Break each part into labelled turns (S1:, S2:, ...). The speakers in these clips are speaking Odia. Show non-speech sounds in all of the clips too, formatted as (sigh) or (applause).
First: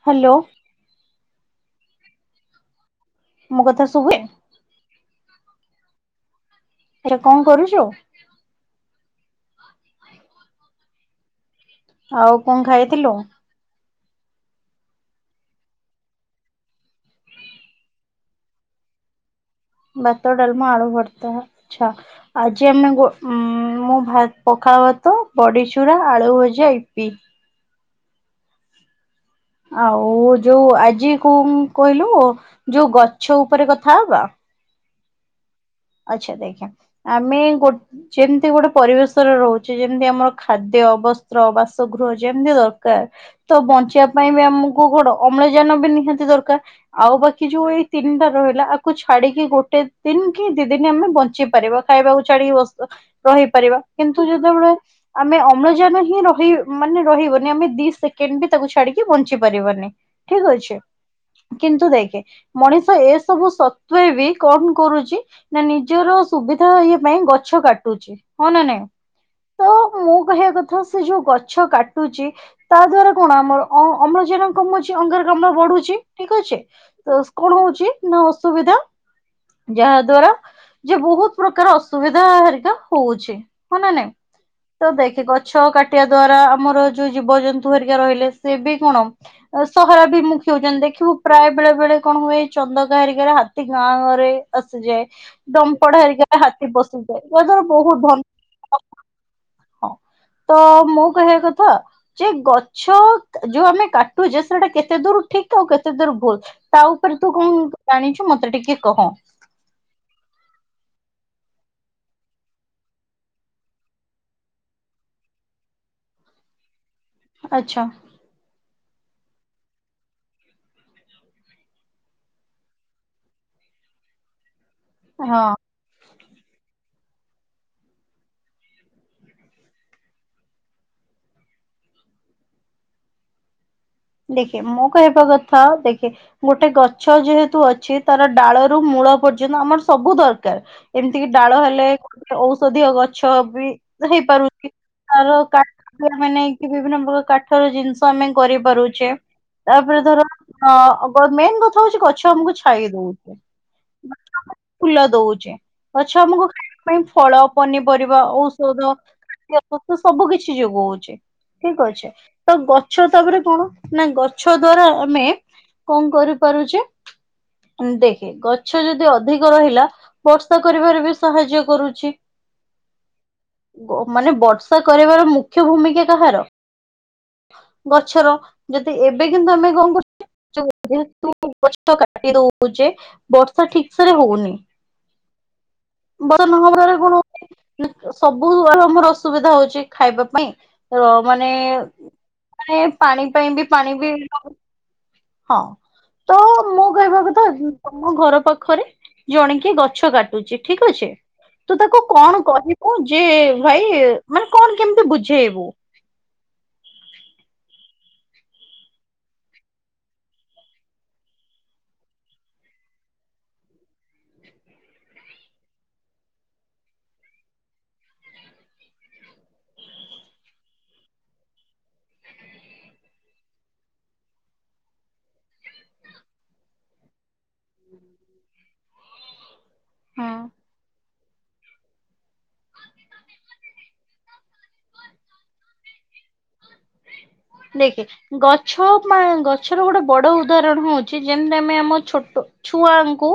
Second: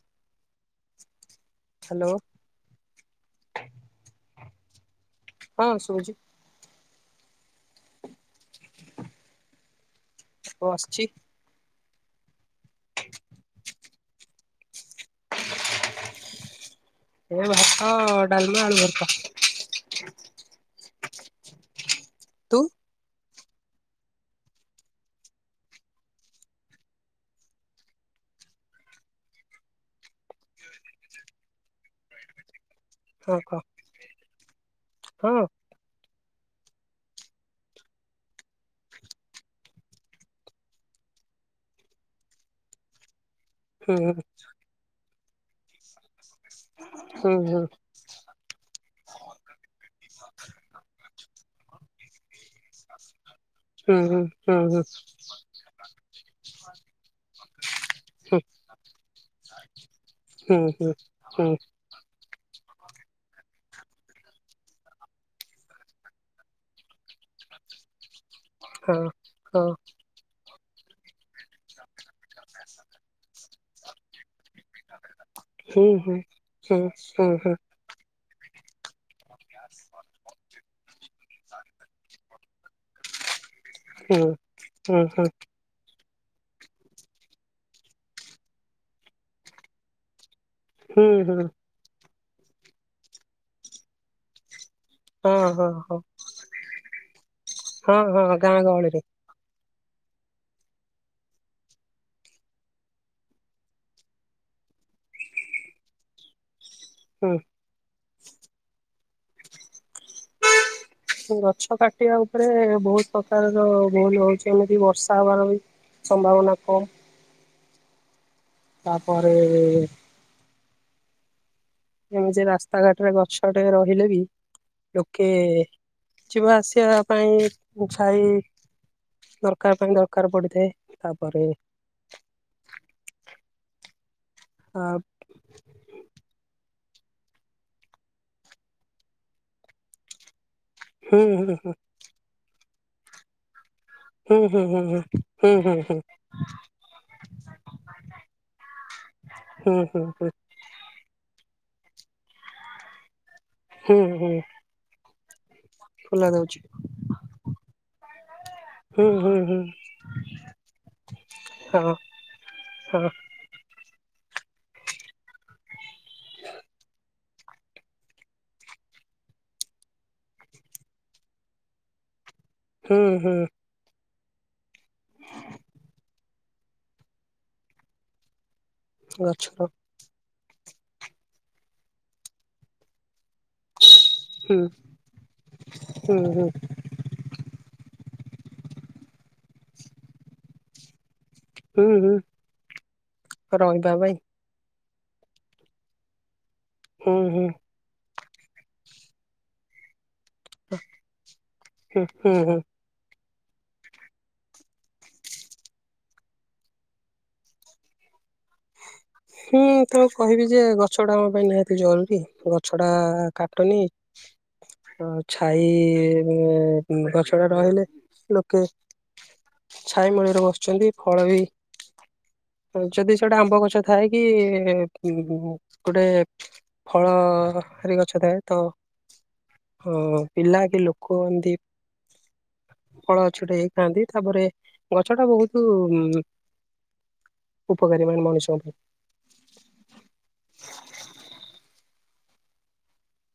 S1: ହ୍ୟାଲୋ।
S2: ହ୍ୟାଲୋ
S1: ମୋ କଥା ଶୁଭେ
S2: ହଁ ଶୁଭୁଛି
S1: ଏରେ କଣ କରୁଛ?
S2: ବସଚି।
S1: ଆଉ କଣ ଖାଇଥିଲୁ?
S2: ଏ ଭାତ ଡାଲମା ଆଳୁ ଭର୍ତ୍ତା।
S1: ବାତ ଡାଲମା ଆଳୁ ଭରତା ଆଚ୍ଛା
S2: ତୁ
S1: ଆଜି ଆମେ ଗୋ ମୁଁ ଭା ପଖାଳ ଭାତ ବଡ଼ିଚୂୁରା ଆଳୁ ଭଜା ଇପି ଆଉ ଯୋଉ ଆଜି କୁଁ କହିଲୁ ଯୋଉ
S2: ହଁ
S1: ଗଛ
S2: କହ
S1: ଉପରେ କଥା ହବା?
S2: ହଁ।
S1: ଆଚ୍ଛା ଦେଖେ ଆମେ ଗୋ ଯେମିତି ଗୋଟେ ପରିବେଶରେ ରହୁଛି ଯେମିତି ଆମର ଖାଦ୍ୟ ବସ୍ତ୍ର ବାସଗୃହ ଯେମିତି ଦର କାର୍ ତ
S2: ହୁଁ
S1: ବଞ୍ଚିବା ପାଇଁ ବି ଆମକୁ ଘଡ଼ ଅମ୍ଳଜାନ ବି ନିହାତି ଦରକାର ଆଉ
S2: ହୁଁ
S1: ବାକି
S2: ହୁଁ
S1: ଯୋଉ ଏଇ ତିନିଟା ରହିଲା ଆକୁ ଛାଡ଼ିକି ଗୋଟେ ଦିନ୍ କି ଦି ଦିନି ଆମେ ବଞ୍ଚିପାରିବା ଖାଇବାକୁ ଛଡ଼ିକି ବସ ରହି ପାରିବା
S2: ହୁଁ
S1: କିନ୍ତୁ
S2: ହୁଁ
S1: ଯେତେବେଳେ
S2: ହୁଁ
S1: ଆମେ ଅ ଅମ୍ଳଜାନ ହିଁ ରହି ମାନେ ରହିବନି ଆମେ ଦି ସେକେଣ୍ଡ
S2: ହୁଁ
S1: ବି ତାକୁ ଛାଡ଼ିକି ବଞ୍ଚି ପାରିବନି। ଠିକ୍
S2: ହୁଁ
S1: ଅଛି
S2: ହୁଁ ହୁଁ
S1: କିନ୍ତୁ ଦେଖେ ମଣିଷ ଏ ସବୁ ସତ୍ଵେ ବି କଣ କରୁଛି? ନା ନିଜର ସୁବିଧା ଇଏ ପାଇଁ ଗଛ କାଟୁଛି ହଁ ନା ନାଇଁ
S2: ହଁ
S1: ତ ମୁଁ କହିବା କ ହଁ ସେ ଯୋଉ ଗଛ କାଟୁଛି ତା ଦ୍ଵାରା କଣ ଆମର ଅ ଅମ୍ଲଜାନ କମୁ ଛି ଅଙ୍ଗାରକାମ୍ଳ
S2: ହୁଁ
S1: ବଢ଼ୁଛି
S2: ହୁଁ
S1: ଠିକ୍ ଅଛି
S2: ହୁଁ
S1: କଣ
S2: ହୁଁ
S1: ହଉଛି ନା ଅସୁବିଧା ଯାହା ଦ୍ଵାରା ଯ ବହୁତ ପ୍ରକାର ଅସୁବିଧା ହେରିକା ହଉଛି। ହ ନା ନାଇଁ
S2: ହୁଁ
S1: ତ
S2: ହୁଁ
S1: ଦେଖେ
S2: ହୁଁ
S1: ଗଛ କା ଟିବା ଦ୍ଵାରା ଆମର ଯୋଉ ଜୀବଜନ୍ତୁ ହେରିକା ରହିଲେ ସେ ବି କଣ ସହରା ବିମୁ ଖି ହଉଛନ୍ତି
S2: ହୁଁ
S1: ଦେଖିବୁ
S2: ହୁଁ ହୁଁ
S1: ପ୍ରାୟ ବେଳେ ବେଳେ କଣ ହୁଏ ଚନ୍ଦକା ହେରିକାରେ ହାତୀ ଗାଁ ଗରେ ଯାଏ
S2: ହଁ ହଁ ହଁ
S1: ଡମ୍ପଡ଼ ହେରିକା ହାତୀ ପସିଯାଏ ଆ ଦ୍ଵାରା ବହୁତ
S2: ହଁ
S1: ଧ
S2: ହଁ ଗାଁ ଗହଳିରେ
S1: ହଁ ତ ମୁଁ କହିବା କଥା ଯେ ଗଛ ଯୋଉ ଆମେ କାଟୁଛେ ସେଟା କେତେ ଦୂର ଠିକ ଆଉ କେତେ ଦୂର ଭୁଲ? ତା ଉପରେ ତୁ
S2: ହୁଁ
S1: କଣ ଜାଣିଛୁ ମତେ ଟିକେ କହ?
S2: ଗଛ କାଟିବା ଉପରେ ବହୁତ ପ୍ରକାରର ଭୁଲ ହଉଛି ଏମିତି ବର୍ଷା ହବାର ବି ସମ୍ଭାବନା କମ୍
S1: ଆଚ୍ଛା।
S2: ତାପରେ ଆମେ ଯେ ରାସ୍ତାଘାଟରେ ଗଛଟେ ରହିଲେ ବି ଲୋକେ
S1: ହଁ।
S2: ଯିବା ଆସିବା ପାଇଁ ଛାଇ ଦରକାର ପାଇଁ ଦରକାର ପଡିଥାଏ ତାପରେ
S1: ଦେଖେ
S2: ଆ
S1: ମୁଁ କହିବା କଥା ଦେଖେ ଗୋଟେ ଗଛ ଯେହେତୁ ଅଛି ତାର ଡାଳରୁ ମୂଳ ପର୍ଯ୍ୟନ୍ତ ଆମର ସବୁ ଦରକାର କାର
S2: ହୁଁ
S1: ଏମିତିକି
S2: ହୁଁ
S1: ଡାଳ ହେଲେ ଔଷଧୀୟ ଗଛ ବି
S2: ହୁଁ ହୁଁ
S1: ହେଇପାରୁଛି ତାର
S2: ହୁଁ ହୁଁ ହୁଁ
S1: କାଠ ଆମେ ନେଇକି ବିଭିନ୍ନ ପ୍ରକାର କାଠର ଜିନିଷ ଆମେ କରିପାରୁଚୁ।
S2: ହୁଁ
S1: ତାପରେ
S2: ହୁଁ
S1: ଧର ମେନ୍ କଥା ହଉଛି ଗଛ ଆମକୁ ଛାଇ ଦଉଛି।
S2: ହୁଁଁ
S1: ଗଛ
S2: ହୁଁ।
S1: ଆମକୁ ଫୁଲ ଦଉଛି ଗଛ
S2: ଫୁଲ
S1: ଆମକୁ
S2: ଦଉଛି
S1: ଖାଇବା ପାଇଁ ଫଳ ପନିପରିବା ଔଷଧ
S2: ହୁଁ ହୁଁ ହୁଁ
S1: ସବୁ କିଛି ଯୋଗଉଛି ଠିକ
S2: ହଁ
S1: ଅଛେ ତ
S2: ହଁ
S1: ଗଛ ତାପରେ କଣ ନା ଗଛ ଦ୍ଵାରା ଆମେ କଣ କରିପାରୁଛେ ଦେଖେ ଗଛ ଯଦି ଅଧିକ ରହିଲା ବର୍ଷା କରିବାରେ ବି ସାହାଯ୍ୟ କରୁଛି।
S2: ହୁଁ ହୁଁ।
S1: ମାନେ ବର୍ଷା କରବାର ମୁଖ୍ୟ ଭୂମିକା କାହାର ଗଛର ଯଦି ଏବେ କିନ୍ତୁ
S2: ଗଛର
S1: ଆମେ କଣ କରୁଛ ଜେହେ ତୁ ଗଛ କାଟି ଦଉଚେ ବର୍ଷା ଠିକ ସେରେ ହଉନି
S2: ହୁଁ ହୁଁ ହୁଁ
S1: ବର୍ଷ ନହବର୍ କଣ ସବୁ ଆ ଆମର ଅସୁବିଧା ହଉଛି ଖାଇବା ପାଇଁ ର ମାନେ
S2: ହୁଁ ହୁଁ
S1: ପାଣି ପାଇଁ ବି ପାଣି
S2: ରହିବା
S1: ବି
S2: ପାଇଁ
S1: ହଁ। ତ ମୁଁ
S2: ହୁଁ
S1: କହିବାକଥା
S2: ହୁଁ
S1: ତମ ଘର ପାଖରେ ଜଣେ କିି ଗଛ କାଟ ଛି ଠିକ ଅଛି ତୁ ତାକୁ
S2: ହୁଁ ହୁଁ
S1: କଣ
S2: ହୁଁ
S1: କହିବୁ କୋ ଯେ ଭାଇ ମାନେ କଣ କେମିତି ବୁଝେଇବୁ।
S2: ହୁଁ ତାକୁ କହିବି ଯେ ଗଛ ଟା ଆମ ପାଇଁ ନିହାତି ଜରୁରୀ ଗଛ ଟା କାଟନି
S1: (inaudible)
S2: ଆଉ ଛାଇ ଗଛ ଟା ରହିଲେ ଲୋକେ ଛାଇ ମୂଳରେ ବସୁଛନ୍ତି ଫଳ ବି ଯଦି ଖାଉଛନ୍ତି ସେଟା ଆମ୍ବ ଗଛ ଥାଏ କି ଗୋଟେ ଫଳ ଖାଲି ଗଛ ଦେହରେ ଥାଉ ଓ ପିଲା କି ଲୋକ କୁ ଅନ୍ଦୀପ ଫଳ ଗଛୁଟେ ହେଇଥାଆନ୍ତି ତାପରେ ଗଛ ଟା ବହୁତ
S1: (inaudible)
S2: ଉପକାରୀ
S1: ଦେଖେ
S2: ମାନେ ମଣିଷଙ୍କ ପାଇଁ।
S1: ଗଛମା ଗଛର ଗୋଟେ ବଡ ଉଦାହରଣ ହଉଛି ଯେମିତି ଆମେ ଆମ ଛୋଟ ଛୁଆଙ୍କୁ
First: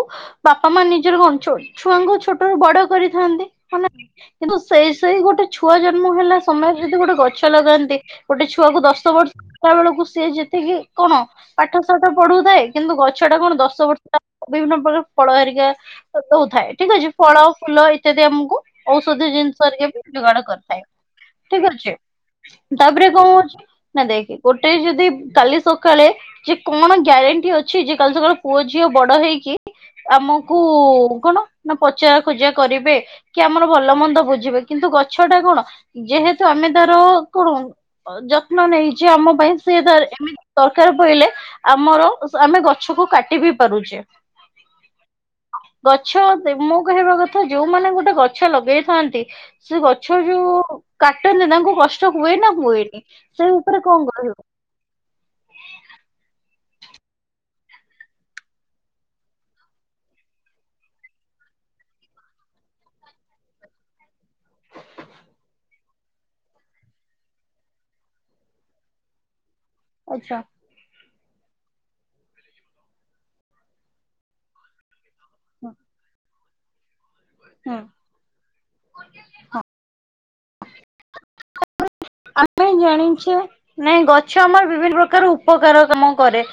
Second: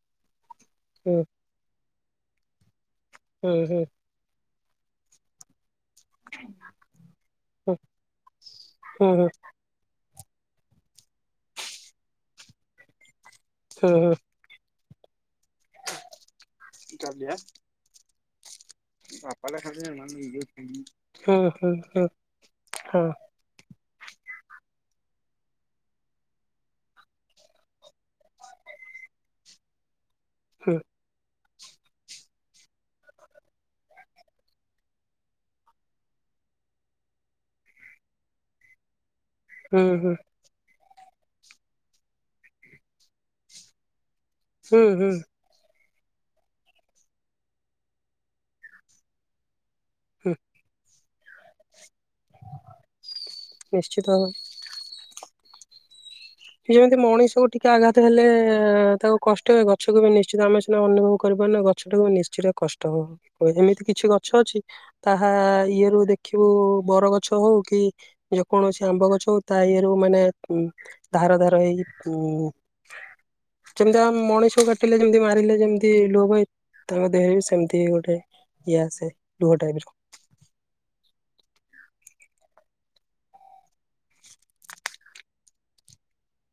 S1: ବାପା ମା
S2: ହୁଁ
S1: ନିଜର ହୁ ଅ ଛୁଆଙ୍କୁ ଛୋଟ ବଡ କରିଥାନ୍ତି
S2: ହୁଁ
S1: ମାନେ
S2: ହୁଁ
S1: କିନ୍ତୁ ସେଇ ସେଇ ଗୋଟେ ଛୁଆ ଜନ୍ମ ହେଲା ସମୟରେ ଯଦି ଗୋଟେ ଗଛ ଲଗାନ୍ତି ଗୋଟେ ଛୁଆକୁ ଦଶ
S2: ହୁଁ
S1: ଗୁଆ ବେଳକୁ ସିଏ ଯେତିକି କଣ ପାଠ ସାଠ ପଢୁଥାଏ କିନ୍ତୁ ଗଛ ଟା କଣ ଦଶ
S2: ହୁଁ
S1: ବର୍ଷ ବିଭିନ୍ନ ପ୍ରକାର ଫଳ ହେରିକା ଦଉଥାଏ ଠିକ ଅଛି ଫଳ ଫୁଲ ଇତ୍ୟାଦି ଆମକୁ ଔଷଧ ଜିନିଷରେ ଏବେ ଯୋଗାଡ କରିଥାଏ
S2: ହୁଁ ହୁଁ ହୁଁ ହୁଁ
S1: ଠିକ ଅଛି
S2: ହୁଁ ହଁ
S1: ତାପରେ କଣ ହଉଛି ନା ଦେଖେ ଗୋଟେ ଯଦି କାଲି ସକାଳେ ଯେ କଣ ଗ୍ୟାରେଣ୍ଟି ଅଛି ଯେ କାଲି ସକାଳେ ପୁଅ ଝିଅ ବଡ ହେଇକି ଆମକୁ
S2: ହୁଁ
S1: କଣ ନା ପଚାର ଖୋଜା କରିବେ କି ଆମର ଭଲ ମନ୍ଦ ବୁଝିବେ କିନ୍ତୁ ଗଛ ଟା କଣ ଯେହେତୁ ଆମେ ତାର କଣ ଯତ୍ନ ନେଇଛେ ଆମ ପାଇଁ ସି
S2: ହୁଁ ହୁଁ
S1: ତାଏମିତି ତରକାର ପଇଲେ ଆମର ଆମେ ଗଛକୁ କାଟି ବି ପାରୁଛେ
S2: ହୁଁ ହୁଁ।
S1: ଗଛ ମୁଁ କହିବା କଥା ଯୋଉମାନେ ଗୋଟେ ଗଛ ଲଗେଇଥାନ୍ତି ସେ ଗଛ
S2: ହୁଁ
S1: ଯୋଉ କାଟନ୍ତି ତାଙ୍କୁ କଷ୍ଟ ହୁଏ ନା ହୁଏନି ସେଇ ଉପରେ କଅଁ
S2: ନିଶ୍ଚିତ ଭାବରେ।
S1: କରିବ?
S2: ଯେମିତି ମଣିଷକୁ ଟିକେ ଆଘାତ ହେଲେ ତାକୁ କଷ୍ଟ ହଏ ଗଛକୁ ବି ନିଶ୍ଚିତ ଆମେ ସିନା ଅନୁଭବ କରିପାରୁ ଗ ଗଛଟାକୁ ନିଶ୍ଚୟ କଷ୍ଟ ହବ ଏମିତି କିଛି ଗଛ ଅଛି ତାହା ଇଏରୁୁ ଦେଖିବୁ ବର ଗଛ ହଉ କି ଯେକୌଣସି ଆମ୍ବ ଗଛ ହଉ ତା ଇଏ ଯୋଉ ମାନେ
S1: ଆଚ୍ଛା
S2: ଧାର ଧାର ହେଇ ଉ ଯେମିତି ଆ ମଣିଷ କା ପିଲେ ଯେମିତି ମାରିଲେ
S1: ହୁଁ
S2: ଯେମିତି ଲୋଭ ହୁଏ ତାଙ୍କ ଦେହ ବି
S1: ହୁଁ
S2: ସେମିତି ଗୋଟେ ଏଆାସେ ଦୁହଟା ବିର
S1: ଆମେ ଜାଣିଛେ ନାଇଁ ଗଛ ଆମର ବିଭିନ୍ନ ପ୍ରକାର ଉପକାର କାମ କରେ।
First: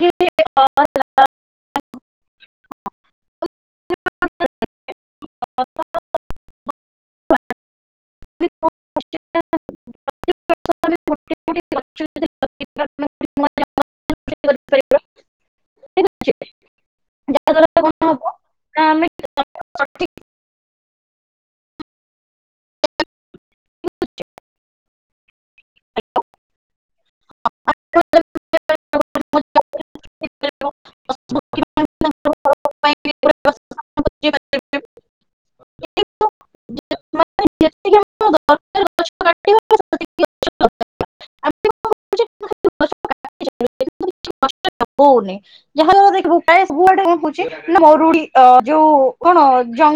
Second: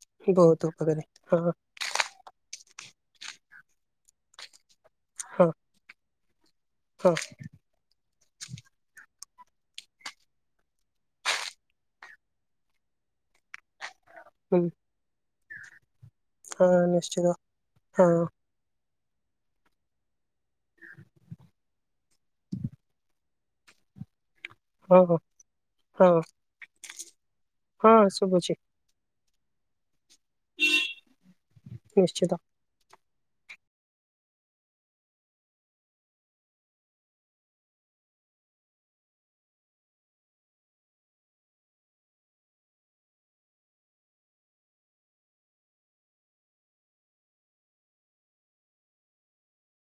S1: କି ଅ,
S2: ବହୁତ ଉପକାରୀ ହଁ। ହଁ ହଁ। ହୁଁ
S1: ହେଲା,
S2: ହଁ ନିଶ୍ଚିତ
S1: ଯାହାଦ୍ୱାରା
S2: ହଁ।
S1: କଣ ହବ ନା ଆମେ ସଠିକ
S2: ହଁ ହୋ ହଁ।
S1: ଯେତିକି
S2: ହଁ ଶୁଭୁଛି। ନିଶ୍ଚିତ।
S1: ଆମ ଦରକାର ଗଛ କାଟିବା ସେତିକି ଗଛ ଦରକାର। ଆମେ କଣ କରୁଛେ ନା ଖାଲି ଗଛ କାଟି ଚାଲୁଛେ ଯାହା ଦ୍ଵାରା ଦେଖିବୁାୟ ସବୁଆଡେ କଣ ହଉଛି ନା ମରୁଡି ଅ ଯୋଉ କଣ ଜଙ୍ଗ